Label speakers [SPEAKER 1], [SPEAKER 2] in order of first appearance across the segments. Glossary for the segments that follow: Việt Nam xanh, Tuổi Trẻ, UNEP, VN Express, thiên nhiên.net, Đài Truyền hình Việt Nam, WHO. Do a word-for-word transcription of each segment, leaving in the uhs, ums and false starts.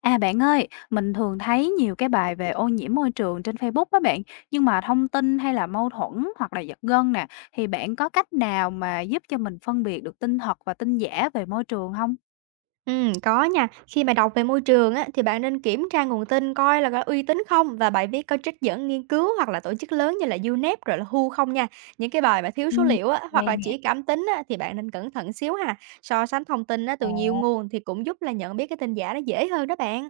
[SPEAKER 1] À bạn ơi, mình thường thấy nhiều cái bài về ô nhiễm môi trường trên Facebook đó bạn, nhưng mà thông tin hay là mâu thuẫn hoặc là giật gân nè, thì bạn có cách nào mà giúp cho mình phân biệt được tin thật và tin giả về môi trường không?
[SPEAKER 2] Ừm, có nha. Khi mà đọc về môi trường á, thì bạn nên kiểm tra nguồn tin coi là có uy tín không và bài viết có trích dẫn nghiên cứu hoặc là tổ chức lớn như là u nép rồi là đắp liu hát âu không nha. Những cái bài mà thiếu số
[SPEAKER 1] Ừ,
[SPEAKER 2] liệu á,
[SPEAKER 1] nghe
[SPEAKER 2] hoặc là
[SPEAKER 1] nè.
[SPEAKER 2] chỉ cảm tính á, thì bạn nên cẩn thận xíu ha. So sánh thông tin á, từ nhiều
[SPEAKER 1] Ồ.
[SPEAKER 2] nguồn thì cũng giúp là nhận biết cái tin giả nó dễ hơn đó bạn.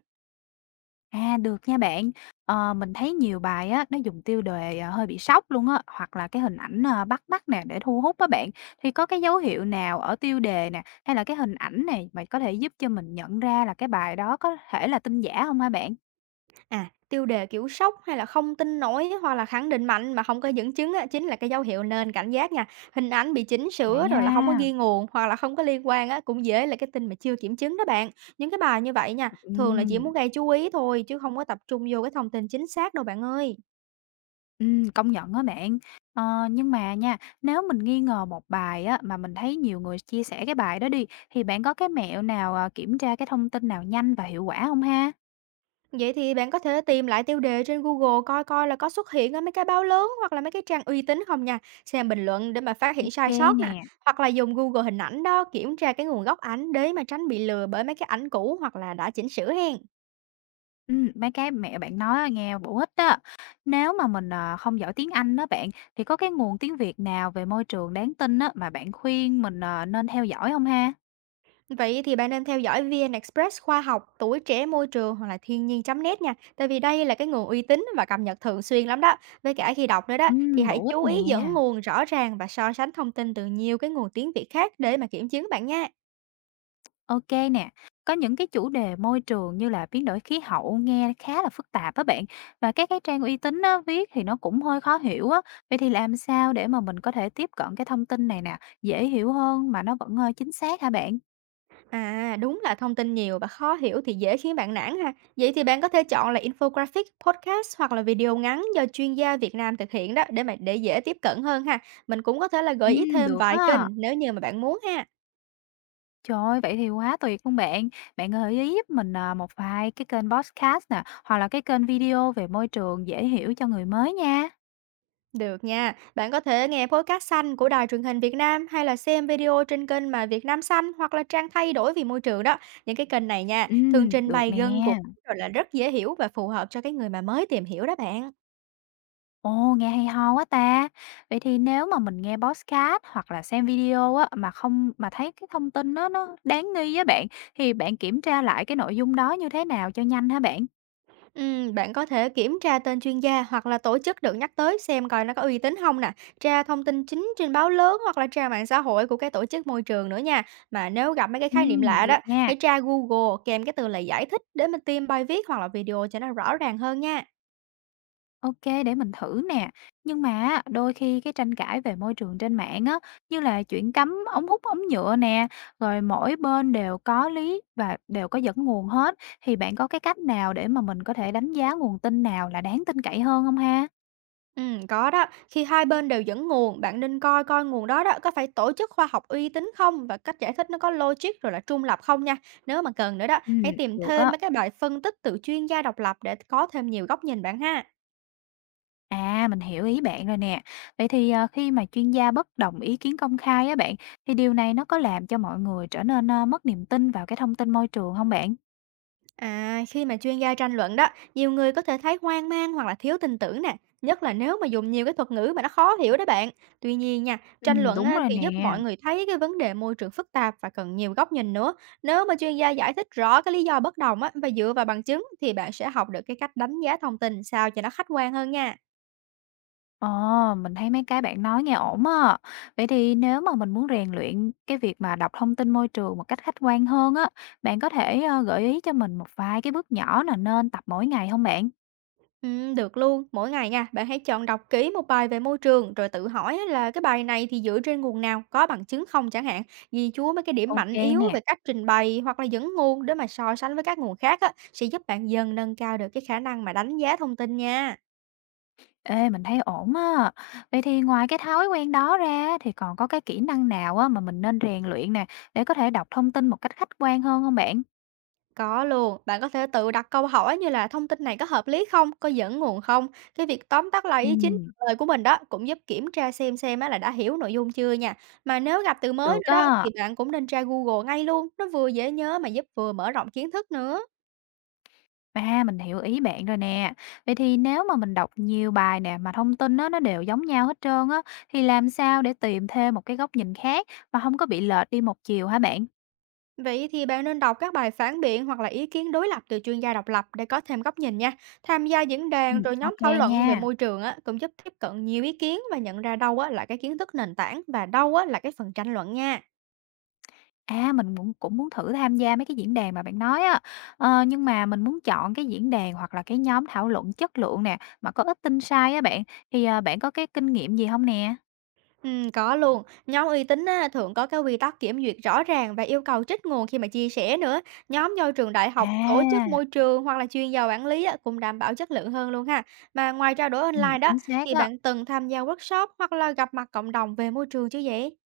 [SPEAKER 1] À được nha bạn. Ờ, mình thấy nhiều bài á, nó dùng tiêu đề à, hơi bị sốc luôn á, hoặc là cái hình ảnh à, bắt mắt nè để thu hút á bạn, thì có cái dấu hiệu nào ở tiêu đề nè, hay là cái hình ảnh này mà có thể giúp cho mình nhận ra là cái bài đó có thể là tin giả không hả bạn?
[SPEAKER 2] À, tiêu đề, kiểu, sốc hay là không tin nổi hoặc là khẳng định mạnh mà không có dẫn chứng á, chính là cái dấu hiệu nên cảnh giác nha. Hình ảnh bị chỉnh
[SPEAKER 1] Vậy
[SPEAKER 2] sửa rồi là không có
[SPEAKER 1] ha.
[SPEAKER 2] ghi nguồn hoặc là không có liên quan á, cũng dễ là cái tin mà chưa kiểm chứng đó bạn. Những cái bài như vậy nha, thường là chỉ muốn
[SPEAKER 1] Ừm,
[SPEAKER 2] gây chú ý thôi chứ không có tập trung vô cái thông tin chính xác đâu bạn ơi.
[SPEAKER 1] ừm, công nhận á bạn. Ờ, nhưng mà nha, nếu mình nghi ngờ một bài á, mà mình thấy nhiều người chia sẻ cái bài đó đi, thì bạn có cái mẹo nào, à, kiểm tra cái thông tin nào nhanh và hiệu quả không ha?
[SPEAKER 2] Vậy thì bạn có thể tìm lại tiêu đề trên Google coi coi là có xuất hiện ở mấy cái báo lớn hoặc là mấy cái trang uy tín không nha, xem bình luận để mà phát hiện
[SPEAKER 1] Ok
[SPEAKER 2] sai sót nè,
[SPEAKER 1] nè,
[SPEAKER 2] hoặc là dùng Google hình ảnh đó kiểm tra cái nguồn gốc ảnh để mà tránh bị lừa bởi mấy cái ảnh cũ hoặc là đã chỉnh sửa hen.
[SPEAKER 1] ừm, mấy cái mẹo bạn nói nghe bổ ích đó. Nếu mà mình, ờ, không giỏi tiếng Anh đó bạn, thì có cái nguồn tiếng Việt nào về môi trường đáng tin á, mà bạn khuyên mình, ờ, nên theo dõi không ha?
[SPEAKER 2] Vậy thì bạn nên theo dõi vê en Express khoa học, tuổi trẻ môi trường hoặc là thiên nhiên.net nha, tại vì đây là cái nguồn uy tín và cập nhật thường xuyên lắm đó. Với cả khi đọc nữa đó thì
[SPEAKER 1] Ừm,
[SPEAKER 2] hãy
[SPEAKER 1] bổ ích
[SPEAKER 2] chú
[SPEAKER 1] nè.
[SPEAKER 2] ý dẫn nguồn rõ ràng và so sánh thông tin từ nhiều cái nguồn tiếng Việt khác để mà kiểm chứng bạn nha.
[SPEAKER 1] OK nè, có những cái chủ đề môi trường như là biến đổi khí hậu nghe khá là phức tạp á bạn và các cái trang uy tín á, viết thì nó cũng hơi khó hiểu á. Vậy thì làm sao để mà mình có thể tiếp cận cái thông tin này nè, dễ hiểu hơn mà nó vẫn ờ, chính xác hả bạn?
[SPEAKER 2] À, đúng là thông tin nhiều và khó hiểu thì dễ khiến bạn nản ha. Vậy thì bạn có thể chọn là infographic, podcast hoặc là video ngắn do chuyên gia Việt Nam thực hiện đó để mà để dễ tiếp cận hơn ha. Mình cũng có thể là
[SPEAKER 1] Ừ,
[SPEAKER 2] gợi ý thêm
[SPEAKER 1] được
[SPEAKER 2] vài kênh
[SPEAKER 1] á.
[SPEAKER 2] nếu như mà bạn muốn ha.
[SPEAKER 1] Trời ơi, vậy thì quá tuyệt luôn bạn. Bạn gợi ý giúp mình ờ, một vài cái kênh podcast nè, hoặc là cái kênh video về môi trường dễ hiểu cho người mới nha.
[SPEAKER 2] Được nha. Bạn có thể nghe podcast xanh của Đài Truyền hình Việt Nam hay là xem video trên kênh mà Việt Nam xanh hoặc là trang thay đổi vì môi trường đó. Những cái kênh này nha,
[SPEAKER 1] Ừ,
[SPEAKER 2] thường trình
[SPEAKER 1] được
[SPEAKER 2] bày
[SPEAKER 1] nè.
[SPEAKER 2] gần gũi rồi là rất dễ hiểu và phù hợp cho cái người mà mới tìm hiểu đó bạn.
[SPEAKER 1] Ồ, nghe hay ho quá ta. Vậy thì nếu mà mình nghe podcast hoặc là xem video á mà không mà thấy cái thông tin nó nó đáng nghi á bạn thì bạn kiểm tra lại cái nội dung đó như thế nào cho nhanh hả bạn?
[SPEAKER 2] Ừm, bạn có thể kiểm tra tên chuyên gia hoặc là tổ chức được nhắc tới xem coi nó có uy tín không nè, tra thông tin chính trên báo lớn hoặc là tra mạng xã hội của cái tổ chức môi trường nữa nha. Mà nếu gặp mấy cái khái niệm
[SPEAKER 1] Ừm,
[SPEAKER 2] lạ đó,
[SPEAKER 1] được nha.
[SPEAKER 2] hãy tra Google kèm cái từ lời giải thích để mình tìm bài viết hoặc là video cho nó rõ ràng hơn nha.
[SPEAKER 1] Ok, để mình thử nè. Nhưng mà á, đôi khi cái tranh cãi về môi trường trên mạng á như là chuyện cấm ống hút ống nhựa nè, rồi mỗi bên đều có lý và đều có dẫn nguồn hết thì bạn có cái cách nào để mà mình có thể đánh giá nguồn tin nào là đáng tin cậy hơn không ha?
[SPEAKER 2] Ừm, có đó, khi hai bên đều dẫn nguồn, bạn nên coi coi nguồn đó đó có phải tổ chức khoa học uy tín không và cách giải thích nó có logic rồi là trung lập không nha. Nếu mà cần nữa đó,
[SPEAKER 1] Ừ,
[SPEAKER 2] hãy tìm
[SPEAKER 1] được
[SPEAKER 2] thêm
[SPEAKER 1] á.
[SPEAKER 2] mấy cái bài phân tích từ chuyên gia độc lập để có thêm nhiều góc nhìn bạn ha.
[SPEAKER 1] À, mình hiểu ý bạn rồi nè. Vậy thì, ờ, khi mà chuyên gia bất đồng ý kiến công khai á bạn, thì điều này nó có làm cho mọi người trở nên, ơ, mất niềm tin vào cái thông tin môi trường không bạn?
[SPEAKER 2] À, khi mà chuyên gia tranh luận đó, nhiều người có thể thấy hoang mang hoặc là thiếu tin tưởng nè, nhất là nếu mà dùng nhiều cái thuật ngữ mà nó khó hiểu đó bạn. Tuy nhiên nha, tranh
[SPEAKER 1] Ừm,
[SPEAKER 2] luận
[SPEAKER 1] đúng
[SPEAKER 2] á,
[SPEAKER 1] rồi
[SPEAKER 2] thì giúp
[SPEAKER 1] nè.
[SPEAKER 2] mọi người thấy cái vấn đề môi trường phức tạp và cần nhiều góc nhìn nữa. Nếu mà chuyên gia giải thích rõ cái lý do bất đồng á, và dựa vào bằng chứng thì bạn sẽ học được cái cách đánh giá thông tin sao cho nó khách quan hơn nha.
[SPEAKER 1] Ờ, mình thấy mấy cái bạn nói nghe ổn á. Vậy thì nếu mà mình muốn rèn luyện cái việc mà đọc thông tin môi trường một cách khách quan hơn á, bạn có thể, ơ, gợi ý cho mình một vài cái bước nhỏ là nên tập mỗi ngày không bạn?
[SPEAKER 2] Ừm, được luôn. Mỗi ngày nha, bạn hãy chọn đọc kỹ một bài về môi trường rồi tự hỏi á là cái bài này thì dựa trên nguồn nào, có bằng chứng không chẳng hạn, ghi chú mấy cái điểm
[SPEAKER 1] Ok
[SPEAKER 2] mạnh yếu
[SPEAKER 1] nè.
[SPEAKER 2] về cách trình bày hoặc là dẫn nguồn để mà so sánh với các nguồn khác á, sẽ giúp bạn dần nâng cao được cái khả năng mà đánh giá thông tin nha.
[SPEAKER 1] Ê, mình thấy ổn á. Vậy thì ngoài cái thói quen đó ra thì còn có cái kỹ năng nào á mà mình nên rèn luyện nè, để có thể đọc thông tin một cách khách quan hơn không bạn?
[SPEAKER 2] Có luôn, bạn có thể tự đặt câu hỏi như là thông tin này có hợp lý không, có dẫn nguồn không. Cái việc tóm tắt lại ý chính
[SPEAKER 1] Ừ,
[SPEAKER 2] trả lời của mình đó cũng giúp kiểm tra xem xem á là đã hiểu nội dung chưa nha. Mà nếu gặp từ mới
[SPEAKER 1] được
[SPEAKER 2] nữa đó thì
[SPEAKER 1] á.
[SPEAKER 2] bạn cũng nên tra Google ngay luôn, nó vừa dễ nhớ mà giúp vừa mở rộng kiến thức nữa.
[SPEAKER 1] À, mình hiểu ý bạn rồi nè. Vậy thì nếu mà mình đọc nhiều bài nè, mà thông tin á, nó đều giống nhau hết trơn á, thì làm sao để tìm thêm một cái góc nhìn khác mà không có bị lệch đi một chiều hả bạn?
[SPEAKER 2] Vậy thì bạn nên đọc các bài phản biện hoặc là ý kiến đối lập từ chuyên gia độc lập để có thêm góc nhìn nha. Tham gia diễn
[SPEAKER 1] Ừ,
[SPEAKER 2] đàn rồi nhóm
[SPEAKER 1] ok
[SPEAKER 2] thảo luận về
[SPEAKER 1] nha.
[SPEAKER 2] môi trường á, cũng giúp tiếp cận nhiều ý kiến và nhận ra đâu á, là cái kiến thức nền tảng và đâu á, là cái phần tranh luận nha.
[SPEAKER 1] À, mình cũng cũng muốn thử tham gia mấy cái diễn đàn mà bạn nói á. Ờ, nhưng mà mình muốn chọn cái diễn đàn hoặc là cái nhóm thảo luận chất lượng nè, mà có ít tin sai á bạn, thì, ờ, bạn có cái kinh nghiệm gì không nè?
[SPEAKER 2] Ừm, có luôn. Nhóm uy tín á, thường có cái quy tắc kiểm duyệt rõ ràng và yêu cầu trích nguồn khi mà chia sẻ nữa. Nhóm do trường đại học, tổ chức
[SPEAKER 1] À,
[SPEAKER 2] môi trường hoặc là chuyên gia quản lý á, cũng đảm bảo chất lượng hơn luôn ha. Mà ngoài trao đổi
[SPEAKER 1] ừm,
[SPEAKER 2] online đó,
[SPEAKER 1] chính xác
[SPEAKER 2] thì
[SPEAKER 1] á.
[SPEAKER 2] bạn từng tham gia workshop hoặc là gặp mặt cộng đồng về môi trường chứ vậy?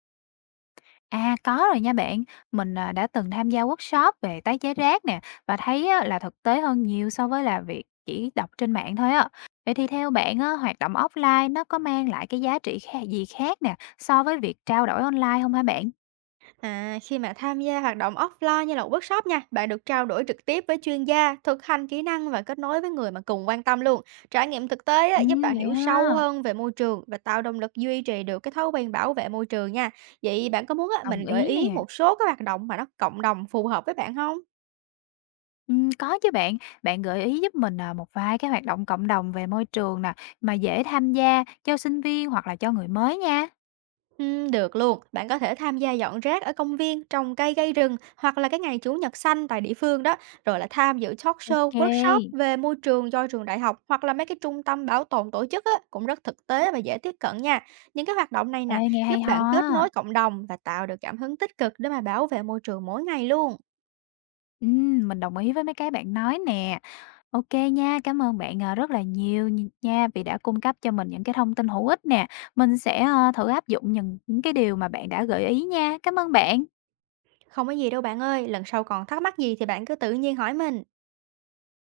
[SPEAKER 1] À, có rồi nha bạn. Mình, à, đã từng tham gia workshop về tái chế rác nè, và thấy á là thực tế hơn nhiều so với là việc chỉ đọc trên mạng thôi á. Vậy thì theo bạn á, hoạt động offline nó có mang lại cái giá trị kha gì khác nè, so với việc trao đổi online không hả bạn?
[SPEAKER 2] À, khi mà tham gia hoạt động offline như là workshop nha, bạn được trao đổi trực tiếp với chuyên gia, thực hành kỹ năng và kết nối với người mà cùng quan tâm luôn. Trải nghiệm thực tế á, giúp bạn
[SPEAKER 1] Ừm, vậy
[SPEAKER 2] hiểu sâu
[SPEAKER 1] ha.
[SPEAKER 2] hơn về môi trường và tạo động lực duy trì được cái thói quen bảo vệ môi trường nha. Vậy bạn có muốn á,
[SPEAKER 1] Đồng
[SPEAKER 2] mình gợi
[SPEAKER 1] ý
[SPEAKER 2] ý
[SPEAKER 1] nè.
[SPEAKER 2] một số cái hoạt động mà nó cộng đồng phù hợp với bạn không?
[SPEAKER 1] Ừm, có chứ bạn. Bạn gợi ý giúp mình, à, một vài cái hoạt động cộng đồng về môi trường nè, mà dễ tham gia cho sinh viên hoặc là cho người mới nha.
[SPEAKER 2] Ừm, được luôn, bạn có thể tham gia dọn rác ở công viên, trồng cây gây rừng hoặc là cái ngày Chủ nhật xanh tại địa phương đó, rồi là tham dự talk show,
[SPEAKER 1] Ok.
[SPEAKER 2] workshop về môi trường do trường đại học hoặc là mấy cái trung tâm bảo tồn tổ chức á, cũng rất thực tế và dễ tiếp cận nha. Những cái hoạt động này
[SPEAKER 1] Ê,
[SPEAKER 2] nè,
[SPEAKER 1] nghe hay
[SPEAKER 2] giúp
[SPEAKER 1] ho
[SPEAKER 2] bạn kết nối
[SPEAKER 1] á.
[SPEAKER 2] cộng đồng và tạo được cảm hứng tích cực để mà bảo vệ môi trường mỗi ngày luôn.
[SPEAKER 1] Ừm, mình đồng ý với mấy cái bạn nói nè. Ok nha, cảm ơn bạn, à, rất là nhiều nh nha vì đã cung cấp cho mình những cái thông tin hữu ích nè. Mình sẽ, ờ, thử áp dụng những những cái điều mà bạn đã gợi ý nha. Cảm ơn bạn.
[SPEAKER 2] Không có gì đâu bạn ơi, lần sau còn thắc mắc gì thì bạn cứ tự nhiên hỏi mình.